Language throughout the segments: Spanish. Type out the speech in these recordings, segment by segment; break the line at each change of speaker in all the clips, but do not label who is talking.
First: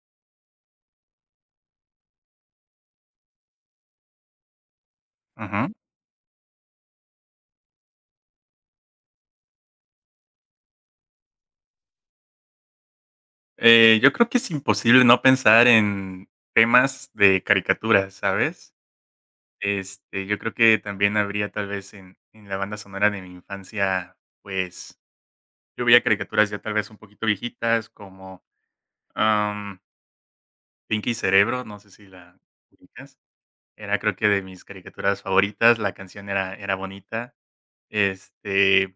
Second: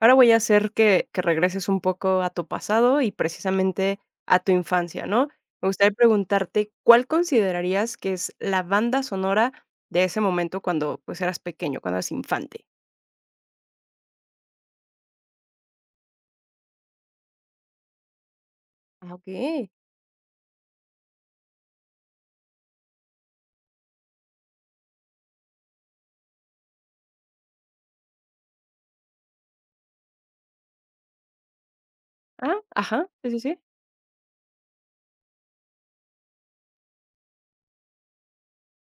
Ahora voy a hacer que regreses un poco a tu pasado y precisamente a tu infancia, ¿no? Me
Ujú.
gustaría preguntarte, ¿cuál considerarías que es la banda sonora de ese momento cuando, pues, eras pequeño, cuando eras infante?
Yo creo que es imposible no pensar en temas de caricaturas, ¿sabes?
Ah, okey.
Yo creo que también habría tal vez en la banda sonora de mi infancia, pues yo veía caricaturas ya tal vez un poquito viejitas como am, Pinky Cerebro, no sé si la
Ah, ajá,
ubicas.
sí, sí, sí,
Era creo que de mis caricaturas favoritas, la canción era bonita. Este,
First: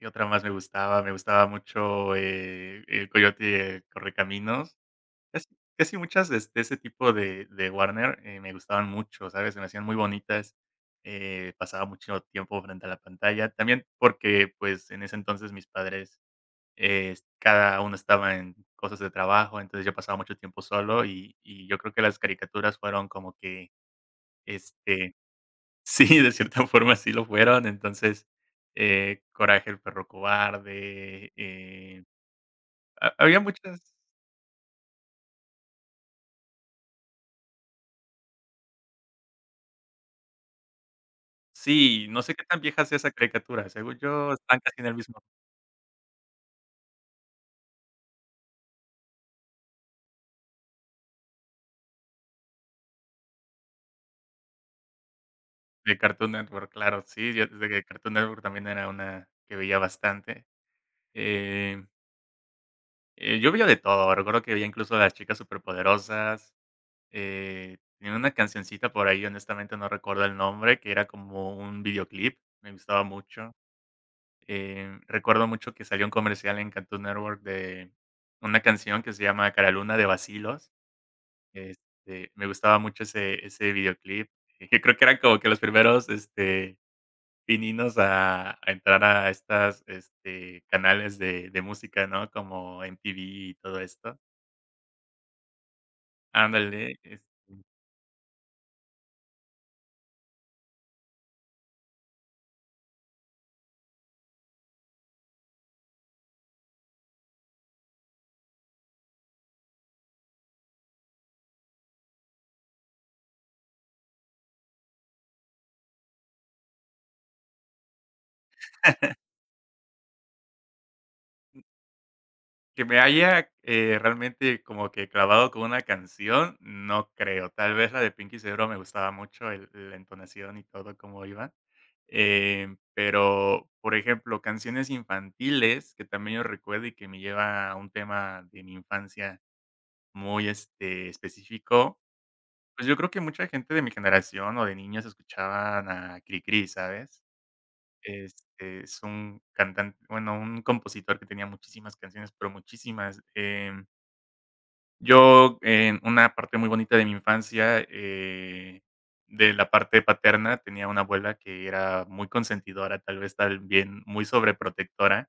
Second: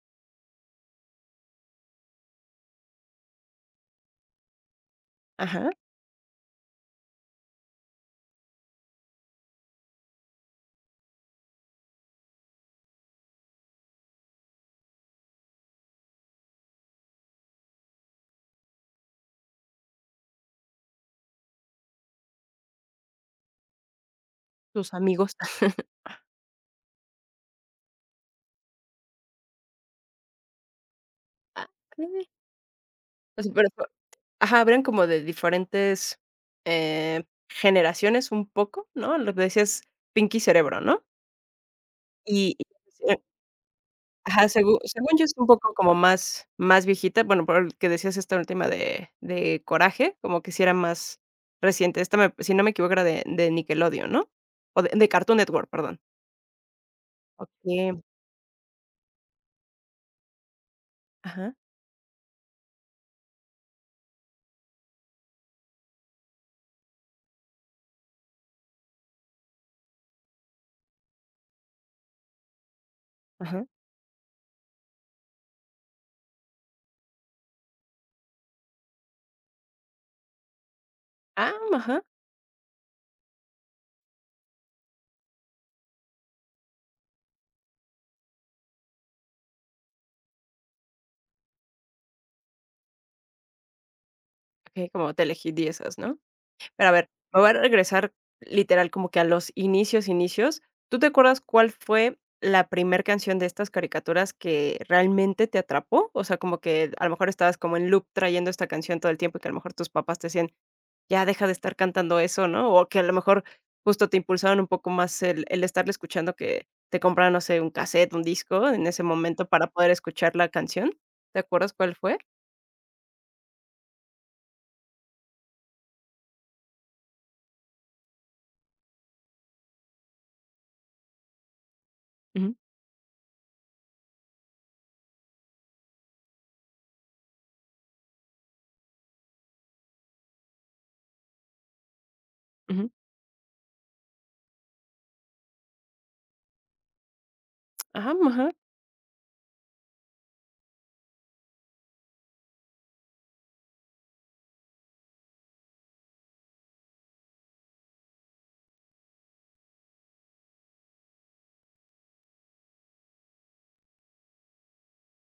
y otra más me gustaba mucho El Coyote y el Correcaminos. Casi
ajá,
casi muchas de ese tipo de Warner, me gustaban mucho, ¿sabes? Se me hacían muy bonitas, pasaba mucho tiempo frente a la pantalla. También porque, pues, en ese entonces mis padres, cada uno estaba en cosas de trabajo, entonces yo pasaba mucho tiempo solo y yo creo que las caricaturas fueron como que,
tus
este
amigos.
sí, de cierta forma sí lo fueron. Entonces, Coraje el perro cobarde,
Ah, okey.
ha había
O sea, pero fue
muchas.
ajá, habrían como de diferentes, eh, generaciones un poco, ¿no? Lo que decías Pinky Cerebro, ¿no?
Sí, no sé qué
Y
tan vieja sea esa caricatura, según yo
ajá,
están
segu
casi en el
según
mismo.
yo es un poco como más viejita, bueno, por el que decías esta última de Coraje, como que si era más reciente. Esta me si no me equivoco, era de Nickelodeon, ¿no? O de Cartoon Network, perdón.
De Cartoon Network, claro, sí, yo desde que
Okey.
Cartoon Network también era una que veía bastante.
Ajá,
Eh, yo veía de todo, recuerdo que veía incluso Las Chicas Superpoderosas, tenía una cancioncita por ahí, honestamente no recuerdo el nombre, que era como un videoclip, me gustaba mucho.
ajá.
Recuerdo mucho que salió un comercial en Cartoon Network de una canción que se llama Caraluna de Bacilos.
Ah, ajá.
Me gustaba mucho ese videoclip. Yo creo que eran como que los primeros, pininos a entrar a estas, canales de música, ¿no? Como MTV y todo esto.
Okey, como Telehit y esas, ¿no? Pero a
Ándale,
ver, me voy a regresar literal como que a los inicios, inicios. ¿Tú te acuerdas cuál fue la primer canción de estas caricaturas que realmente te atrapó? O sea, como que a lo mejor estabas como en loop trayendo esta canción todo el tiempo y que a lo mejor tus papás te decían, ya deja de estar cantando eso, ¿no? O que a lo mejor justo te impulsaron un poco más el estarle escuchando que te compraron, no sé, un cassette, un disco en ese momento para poder escuchar la canción. ¿Te acuerdas cuál fue?
Que me haya, realmente como que clavado con una canción, no creo. Tal vez la de Pinky Cerebro me gustaba mucho el la entonación y todo cómo iba,
Ujú,
pero, por ejemplo, canciones infantiles que también yo recuerdo y que me lleva a un tema de mi infancia muy, específico, pues,
ujú.
yo creo que mucha gente de mi generación o de niños escuchaban a Cricri, ¿sabes?
Ajá, ajá.
Es un cantante, bueno, un compositor que tenía muchísimas canciones, pero muchísimas. Yo, en una parte muy bonita de mi infancia, de la parte paterna, tenía una abuela que era muy consentidora, tal vez también muy sobreprotectora,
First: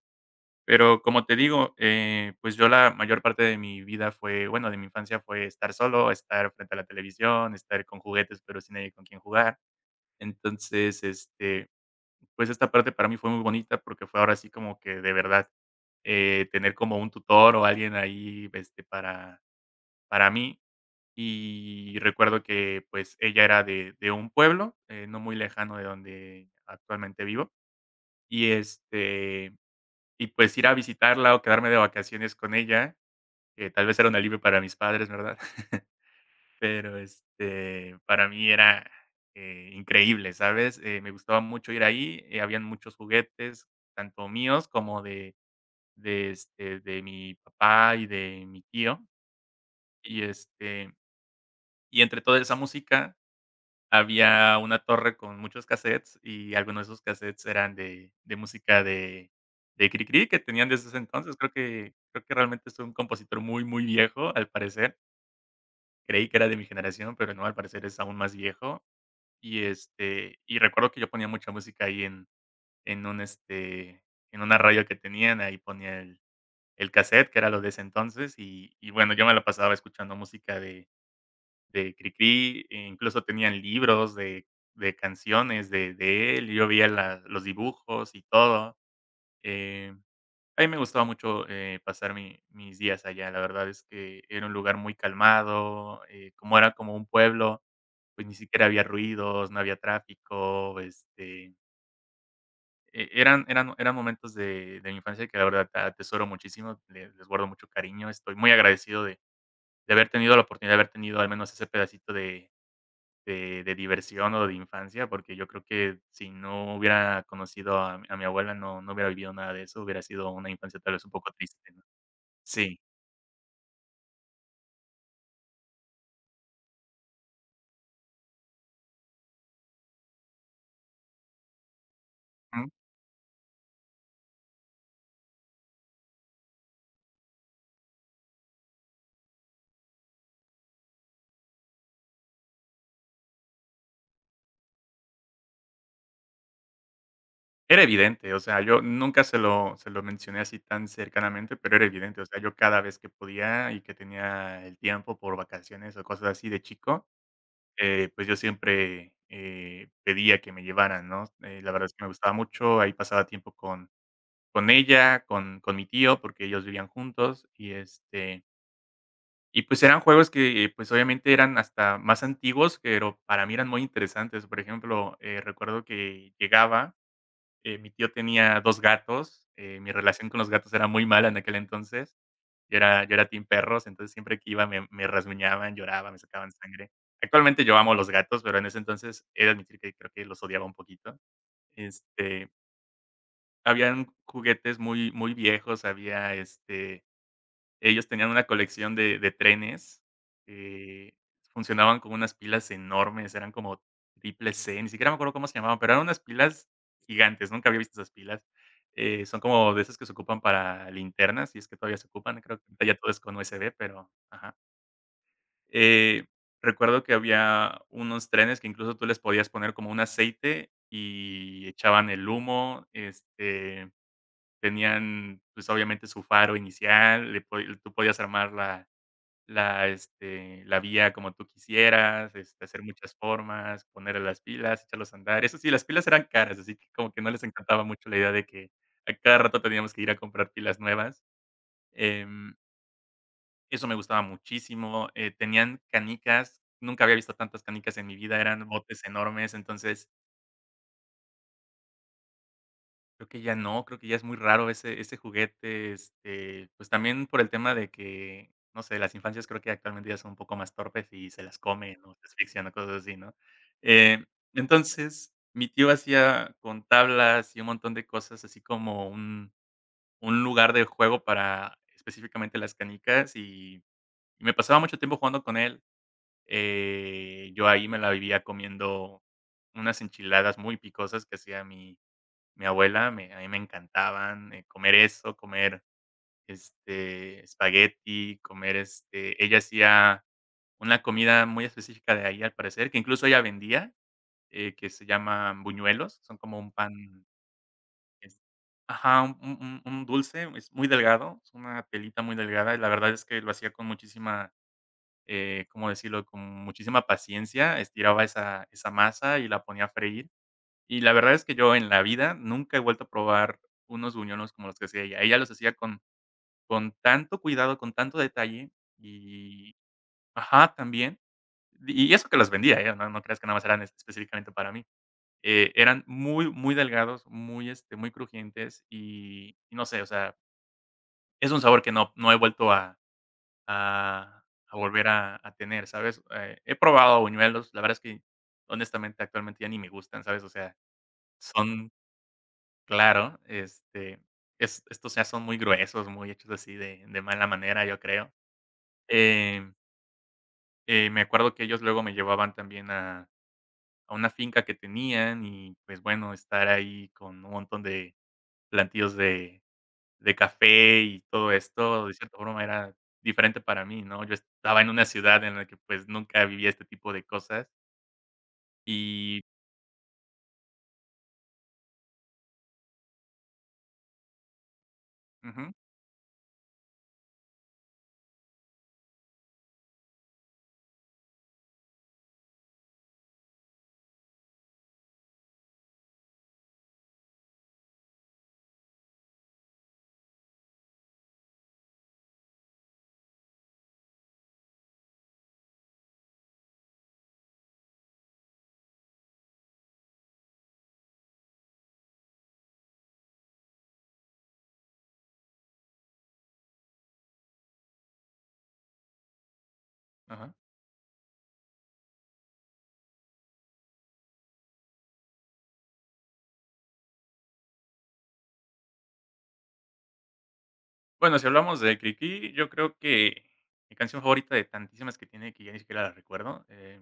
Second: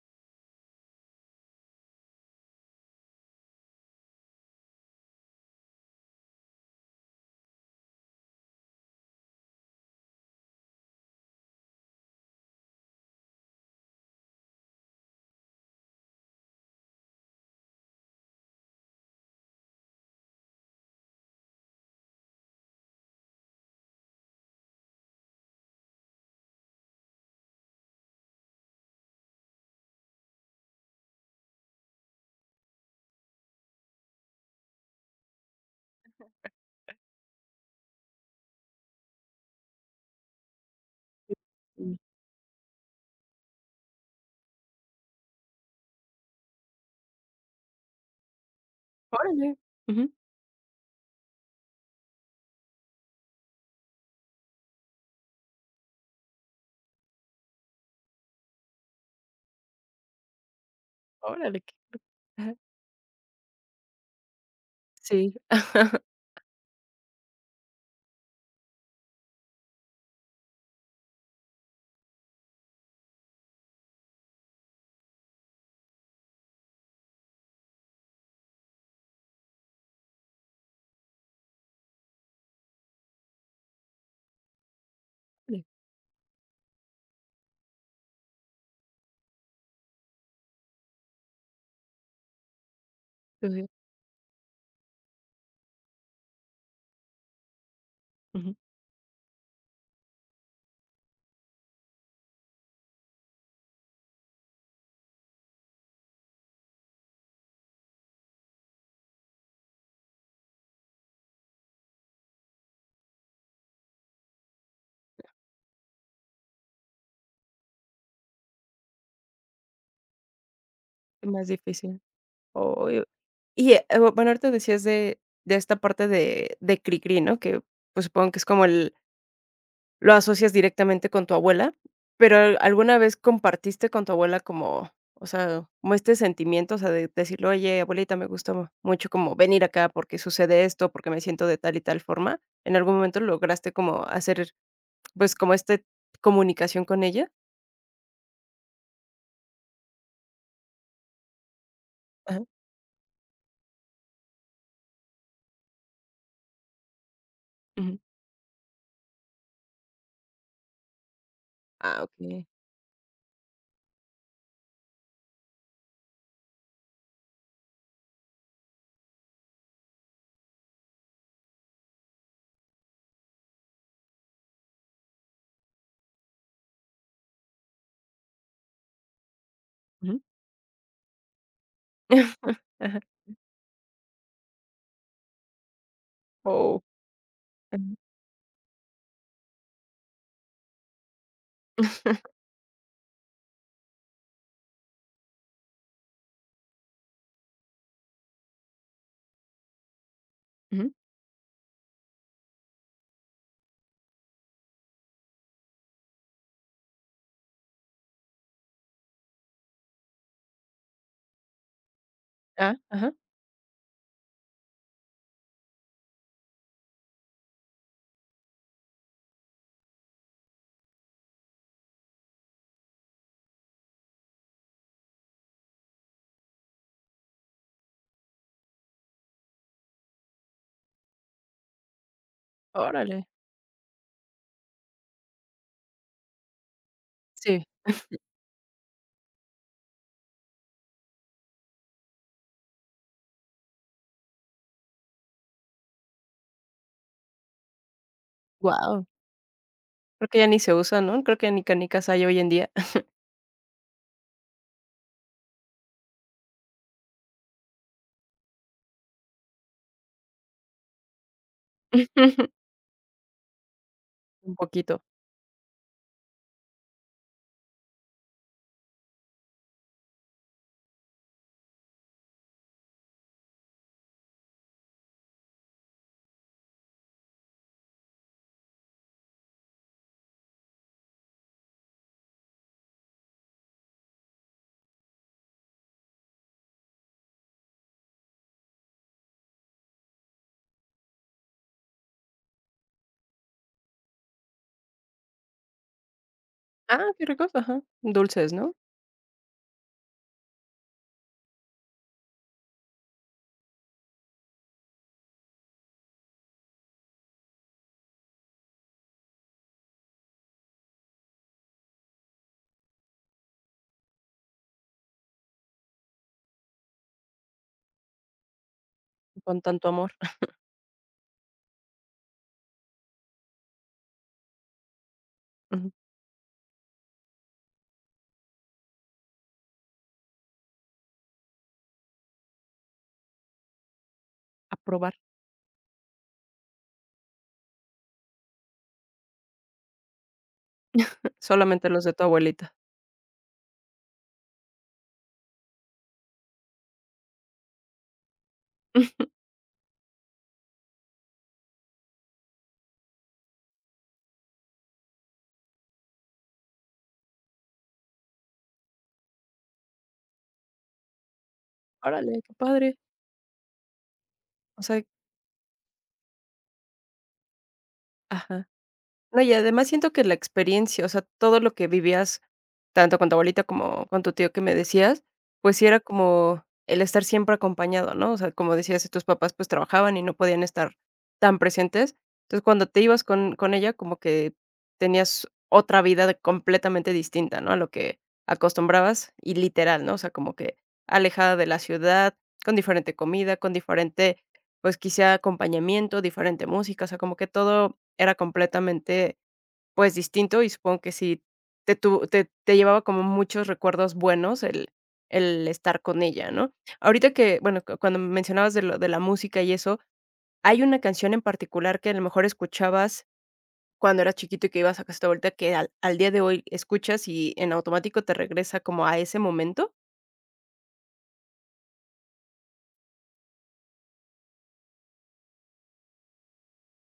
pero como te digo, pues yo la mayor parte de mi vida fue, bueno, de mi infancia fue estar solo, estar frente a la televisión, estar con juguetes, pero sin nadie con quien jugar. Entonces, pues esta parte para mí fue muy bonita porque fue ahora sí como que de verdad, tener como un tutor o alguien ahí, para mí. Y recuerdo que, pues, ella era de un pueblo, no muy lejano de donde actualmente vivo. Y, y pues ir a visitarla o quedarme de vacaciones con ella, que tal vez era un alivio para mis padres, ¿verdad? Pero, para mí era, increíble, ¿sabes? Me gustaba mucho ir
Mm.
ahí, habían muchos juguetes, tanto míos como de mi papá y de mi tío.
Órale. Ujú.
Y, y entre toda esa música había una torre con muchos cassettes y algunos de esos cassettes eran de música de Krikri que tenían desde ese entonces. Creo
Órale.
que creo que realmente es un compositor muy, muy viejo, al parecer.
Sí,
Creí que era de mi generación, pero no, al parecer es aún más viejo. Y, y recuerdo que yo ponía mucha música ahí en un, este, en una radio que tenían, ahí ponía el cassette, que era lo de ese entonces, y bueno, yo me lo pasaba escuchando música de Cricri, e incluso tenían libros de canciones de él, yo veía la los dibujos y todo. Eh, a mí me gustaba mucho, pasar mi mis días allá, la
ándale,
verdad es que era un lugar muy calmado, como era como un pueblo, pues, ni
ujú, ujú,
siquiera había ruidos, no había tráfico, este, e eran eran eran momentos de mi infancia que la verdad atesoro muchísimo, le les guardo mucho cariño, estoy muy agradecido de haber tenido la oportunidad de haber tenido al menos ese pedacito de diversión o de infancia, porque yo creo que si no hubiera conocido a mi abuela, no hubiera vivido nada de eso, hubiera sido una infancia tal vez un
es
poco
más
triste, ¿no?
difícil.
Sí,
Oy y, bueno, ahorita decías de esta parte de Cricri, ¿no? Que, pues, supongo que es como el lo asocias directamente con tu abuela, pero,
ujú.
¿alguna vez compartiste con tu abuela como, o sea, como este sentimiento, o sea, de decirle: "Oye, abuelita, me gusta mu mucho como venir acá porque sucede esto, porque me siento de tal y tal forma"? ¿En algún momento lograste como hacer, pues, como esta comunicación con ella?
Era evidente, o sea, yo nunca se lo mencioné así tan cercanamente, pero era evidente, o sea,
Ajá.
yo cada vez que podía y que tenía el tiempo por vacaciones o cosas así de chico,
Ujú.
pues yo siempre, pedía que me llevaran, ¿no? La verdad es
Ah,
que me gustaba
okey.
mucho, ahí pasaba tiempo con ella, con mi tío, porque ellos vivían juntos y, Y, pues, eran juegos que, pues, obviamente eran hasta más antiguos, pero para mí eran muy interesantes. Por ejemplo, recuerdo que llegaba, mi tío tenía 2 gatos, mi
Ujú.
relación con los gatos era muy mala en aquel entonces, yo era team perros, entonces siempre que iba me rasguñaban, lloraba, me sacaban
Oh,
sangre. Actualmente yo amo
ujú,
los gatos, pero en ese entonces he de admitir que creo que los odiaba un poquito. Este, Habían juguetes muy muy viejos, había, ellos tenían una colección de trenes,
ujú.
que funcionaban con unas pilas enormes, eran como triple C, ni siquiera me acuerdo cómo se llamaban, pero eran unas pilas gigantes, nunca había visto esas pilas. Son como de esas que se ocupan para linternas, y es que todavía se ocupan, creo que
Ah,
ahorita ya todo
ajá,
es con USB, pero ajá. Eh, Recuerdo que había unos trenes que incluso tú les podías poner como un aceite y echaban el humo, tenían, pues, obviamente su faro inicial, le po tú podías armar la vía como tú quisieras, hacer muchas
órale.
formas, ponerle las pilas, echarlos a andar. Eso sí, las pilas eran caras, así que como que no les
Sí.
encantaba mucho la idea de que a cada rato teníamos que ir a comprar pilas nuevas. Em, Eso me gustaba muchísimo. Tenían canicas, nunca había visto tantas canicas en mi vida, eran botes
Guau,
enormes, entonces.
creo que ya ni se usa, ¿no? Creo que ni canicas hay hoy en día.
Creo que ya no, creo que ya es muy raro ese juguete, pues, también por el tema de que, no sé, las infancias creo que actualmente ya son un poco más torpes y se las comen o se asfixian o cosas así, ¿no? Eh,
Un poquito.
entonces, mi tío hacía con tablas y un montón de cosas, así como un lugar de juego para específicamente las canicas, y me pasaba mucho tiempo jugando con él. Yo ahí me la vivía comiendo unas enchiladas muy picosas que hacía mi abuela, me a mí me encantaban, comer eso, comer, espagueti, comer, ella hacía una comida muy específica de ahí, al parecer, que incluso ella vendía, que se llaman buñuelos, son como un
Ah,
pan,
qué ricos, ajá.
es
Dulces, ¿no?
ajá, un dulce, es muy delgado, es una telita muy delgada, y la verdad es que lo hacía con muchísima, ¿cómo decirlo?, con muchísima paciencia, estiraba esa masa y la ponía a freír. Y la verdad es que yo en la vida nunca he vuelto a probar unos buñuelos como los que hacía ella. Ella los hacía con tanto cuidado, con tanto detalle
Con
y
tanto amor.
ajá, también. Y eso que los vendía, ¿eh? No creas que nada más eran específicamente para mí.
Ujú.
Eran muy, muy delgados, muy, muy crujientes y no sé, o sea, es un sabor que no he vuelto a a
A
a volver
probar.
a tener, ¿sabes? He probado buñuelos, la verdad es que honestamente actualmente ya ni me gustan, ¿sabes? O sea,
Solamente
son.
los de tu abuelita.
Claro, este, es estos ya son muy gruesos, muy hechos así de mala manera, yo creo. Em, Me acuerdo que ellos luego me llevaban también a una finca que tenían y, pues, bueno, estar ahí con un montón de plantíos de café y todo esto, de cierta
Órale, qué
forma era
padre.
diferente para mí, ¿no? Yo
O
estaba en
sea
una ciudad en la que, pues, nunca vivía este tipo de cosas
ajá.
y
No, y además siento que la experiencia, o sea, todo lo que vivías, tanto con tu abuelita como con tu tío que me decías,
ujú,
pues sí era como el estar siempre acompañado, ¿no? O sea, como decías, si tus papás pues trabajaban y no podían estar tan presentes. Entonces, cuando te ibas con ella, como que tenías otra completamente distinta, ¿no? A lo que acostumbrabas y literal, ¿no? O sea, como que alejada de la ciudad, con diferente comida, con diferente, pues quizá acompañamiento, diferente música, o sea, como que todo era completamente, pues, distinto, y supongo que sí te tu te te llevaba como muchos recuerdos buenos el estar con ella, ¿no? Ahorita que, bueno, cu cuando mencionabas de lo de la música y eso,
ajá.
¿hay una canción en particular que a lo mejor escuchabas cuando eras chiquito y que ibas a caseta vuelta que al día de hoy escuchas y en automático te regresa como a ese momento?
Bueno, si hablamos de Kiki, yo creo que mi canción favorita de tantísimas que tiene, que ya ni siquiera la recuerdo,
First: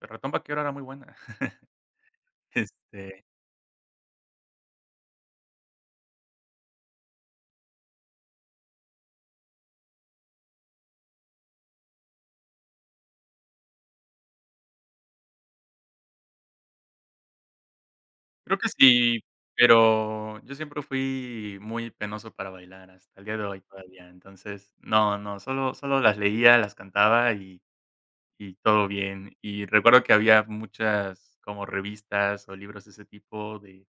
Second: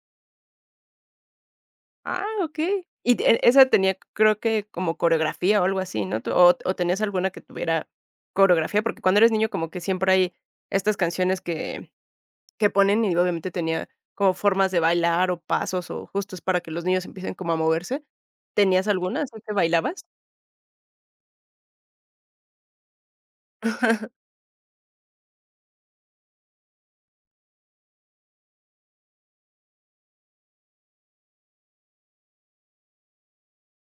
El Ratón Vaquero era muy buena.
Ah, okey. Y
Este,
te esa tenía, creo que como coreografía o algo así, ¿no? ¿Tú o tenías alguna que tuviera coreografía? Porque cuando eres niño como que siempre hay estas canciones que ponen y obviamente tenía como formas de bailar o pasos o justos para que los niños empiecen como a moverse.
Creo que
¿Tenías alguna
sí,
así que bailabas?
pero yo siempre fui muy penoso para bailar, hasta el día de hoy todavía. Entonces, no, no, solo las leía, las cantaba y todo bien. Y recuerdo que había muchas como revistas o libros de ese tipo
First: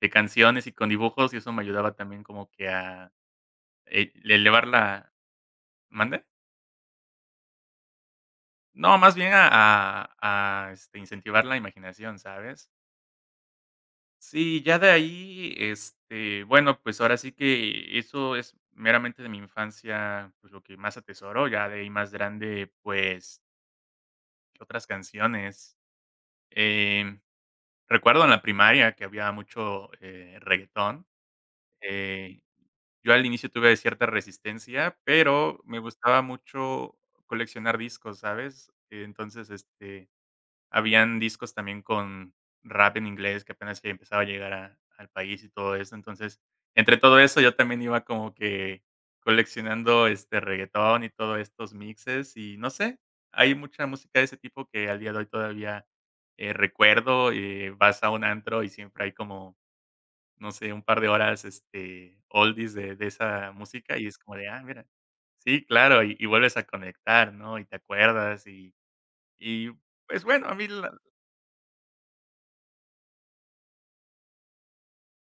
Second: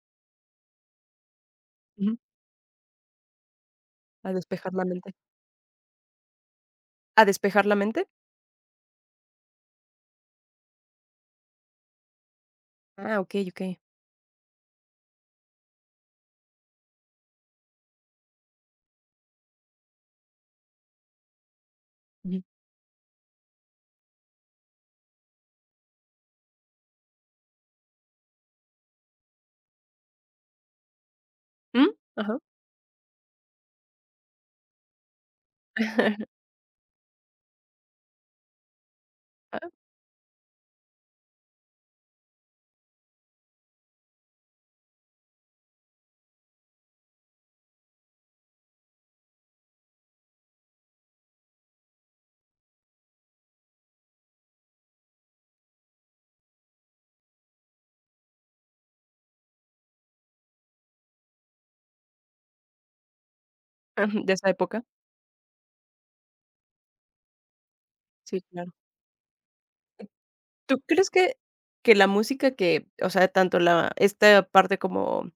de canciones y con dibujos, y eso me ayudaba
Ujú.
también como que a
A
elevar
despejar la mente.
la... ¿Mande?
¿A despejar la mente?
No, más bien a incentivar la imaginación, ¿sabes?
Ah, okey, okey.
Sí, ya de ahí, bueno, pues ahora sí que eso es meramente de mi infancia, pues lo que más atesoro, ya de ahí más
Ujú.
grande, pues, ¿otras canciones? Em, Recuerdo en la primaria que había mucho, reguetón,
¿Mm? Ajá.
eh, yo al inicio tuve cierta resistencia, pero me gustaba mucho coleccionar discos, ¿sabes? Entonces, Habían discos también con rap en inglés que apenas que empezaba a llegar a al país y todo eso. Entonces, entre todo eso, yo también iba como que coleccionando, reguetón y todos estos mixes y no sé, hay mucha música de ese tipo que al día de hoy todavía, recuerdo, vas a un antro y siempre hay como, no sé, un par de horas, oldies de esa música
Ah,
y es
ujú, de
como de:
esa
"Ah,
época.
mira". Sí, claro, y vuelves a conectar, ¿no? Y te
Sí,
acuerdas
claro.
y pues, bueno, a mí
¿Tú
la.
crees que la música que, o sea, tanto la esta parte como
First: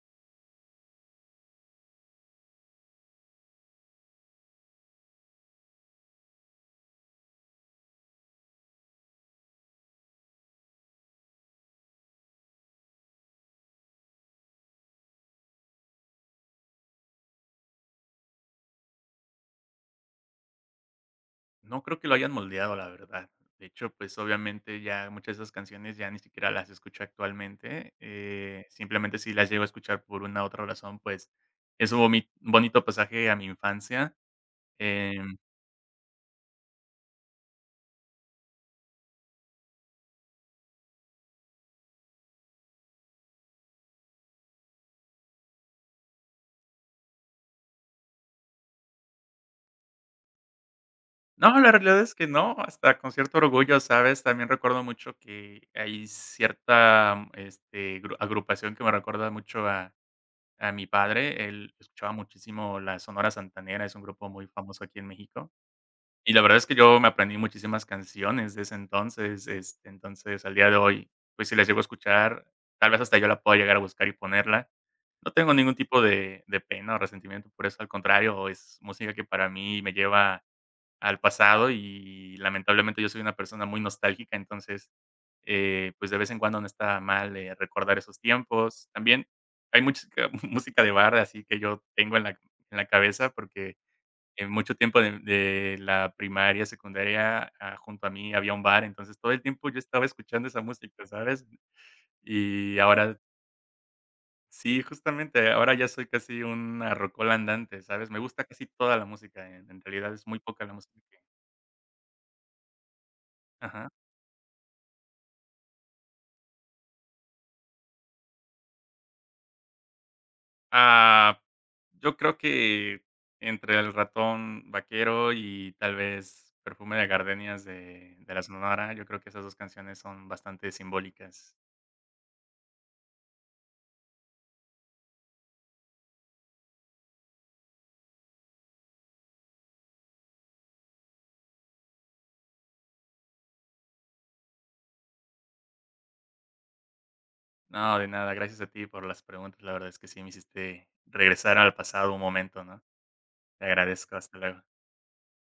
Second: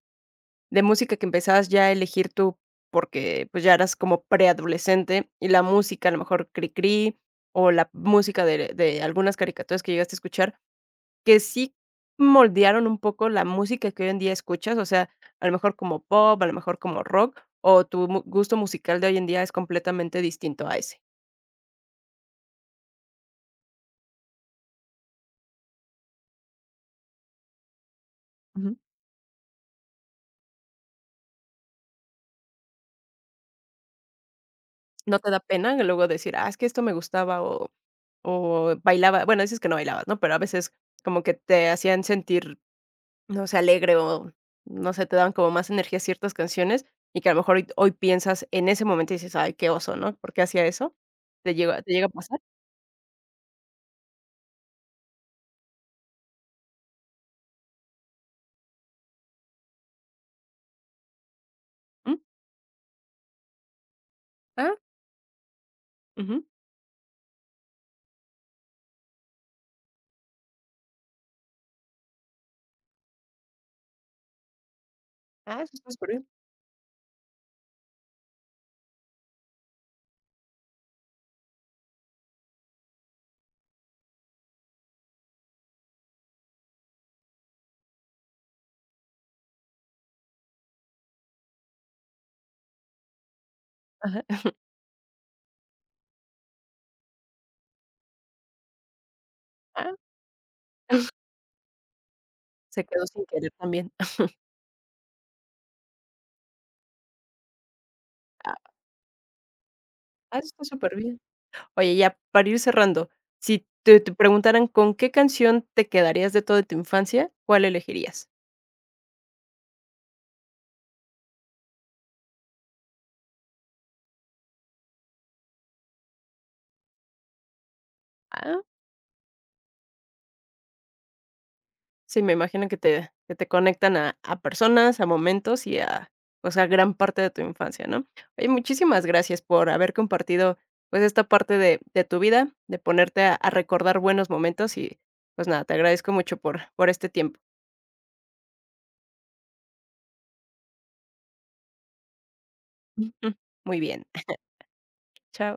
de música que empezabas ya a elegir tú porque, pues, ya eras como preadolescente y la música, a lo mejor cri cri, o la música de algunas caricaturas que llegaste a escuchar, que sí moldearon un poco la música que hoy en día escuchas? O sea, a lo mejor como pop, a lo mejor como rock, o tu mu gusto musical de hoy en día es completamente distinto a ese.
No creo que lo hayan moldeado, la verdad. De hecho, pues, obviamente, ya muchas de esas canciones ya ni siquiera las escucho actualmente,
Ujú.
simplemente, si las llego a escuchar por una u otra razón, pues, es un bomi un bonito pasaje a mi infancia,
¿No te
em,
da pena luego decir: "Ah, es que esto me gustaba", o bailaba bueno, dices que no bailabas, ¿no? Pero a veces como que te hacían sentir, no sé, alegre o, no sé, te daban como más energía ciertas canciones, y que a lo mejor hoy piensas en ese momento y dices: "Ay, qué oso, ¿no? ¿Por qué hacía eso?". ¿Te
no, la
llega
realidad
a
es que
pasar?
no, hasta con cierto orgullo, ¿sabes? También recuerdo mucho que hay cierta, este, gru agrupación que me recuerda mucho a mi padre, él escuchaba
¿Mm?
muchísimo la Sonora Santanera, es un grupo muy
Ah,
famoso aquí en México. Y la
ujú.
verdad es que yo me aprendí muchísimas canciones de ese entonces, entonces, al día de hoy, pues, si las llego a escuchar, tal vez hasta yo la pueda llegar a buscar y ponerla. No tengo
Ah, eso
ningún
está
tipo
superbién.
de pena o resentimiento por eso, al contrario, es música que para mí me lleva al pasado y lamentablemente yo soy una persona muy nostálgica, entonces, pues, de vez en cuando no está mal, recordar esos tiempos. También hay mucha música de bar, así que yo tengo en la cabeza porque
Ajá.
mucho tiempo de la primaria, secundaria, junto a mí había un bar, entonces todo el tiempo yo
Ah,
estaba escuchando esa música, ¿sabes? Y
se quedó
ahora
sin querer también.
sí, justamente, ahora ya soy casi una rocola andante, ¿sabes? Me gusta
Ah,
casi toda la música, en realidad es
ah,
muy
eso está
poca la
súper
música que
bien. Oye, ya para ir cerrando, si
ajá.
te preguntaran con qué canción te quedarías de toda tu infancia, ¿cuál elegirías?
Ah, yo creo que entre El Ratón Vaquero y tal vez Perfume de Gardenias de La
Ah.
Sonora, yo creo que esas 2 canciones son bastante simbólicas.
Sí, me imagino que te conectan a personas, a momentos y a, pues, a gran parte de tu infancia, ¿no? Oye, muchísimas gracias por haber compartido, pues, esta parte de tu vida, de ponerte a recordar buenos momentos y, pues, nada, te agradezco mucho por este tiempo.
No, de nada, gracias a ti por las preguntas. La verdad es que sí me hiciste regresar al pasado un momento, ¿no?
Ujú.
Te
Muy bien.
agradezco, hasta luego.
Chao.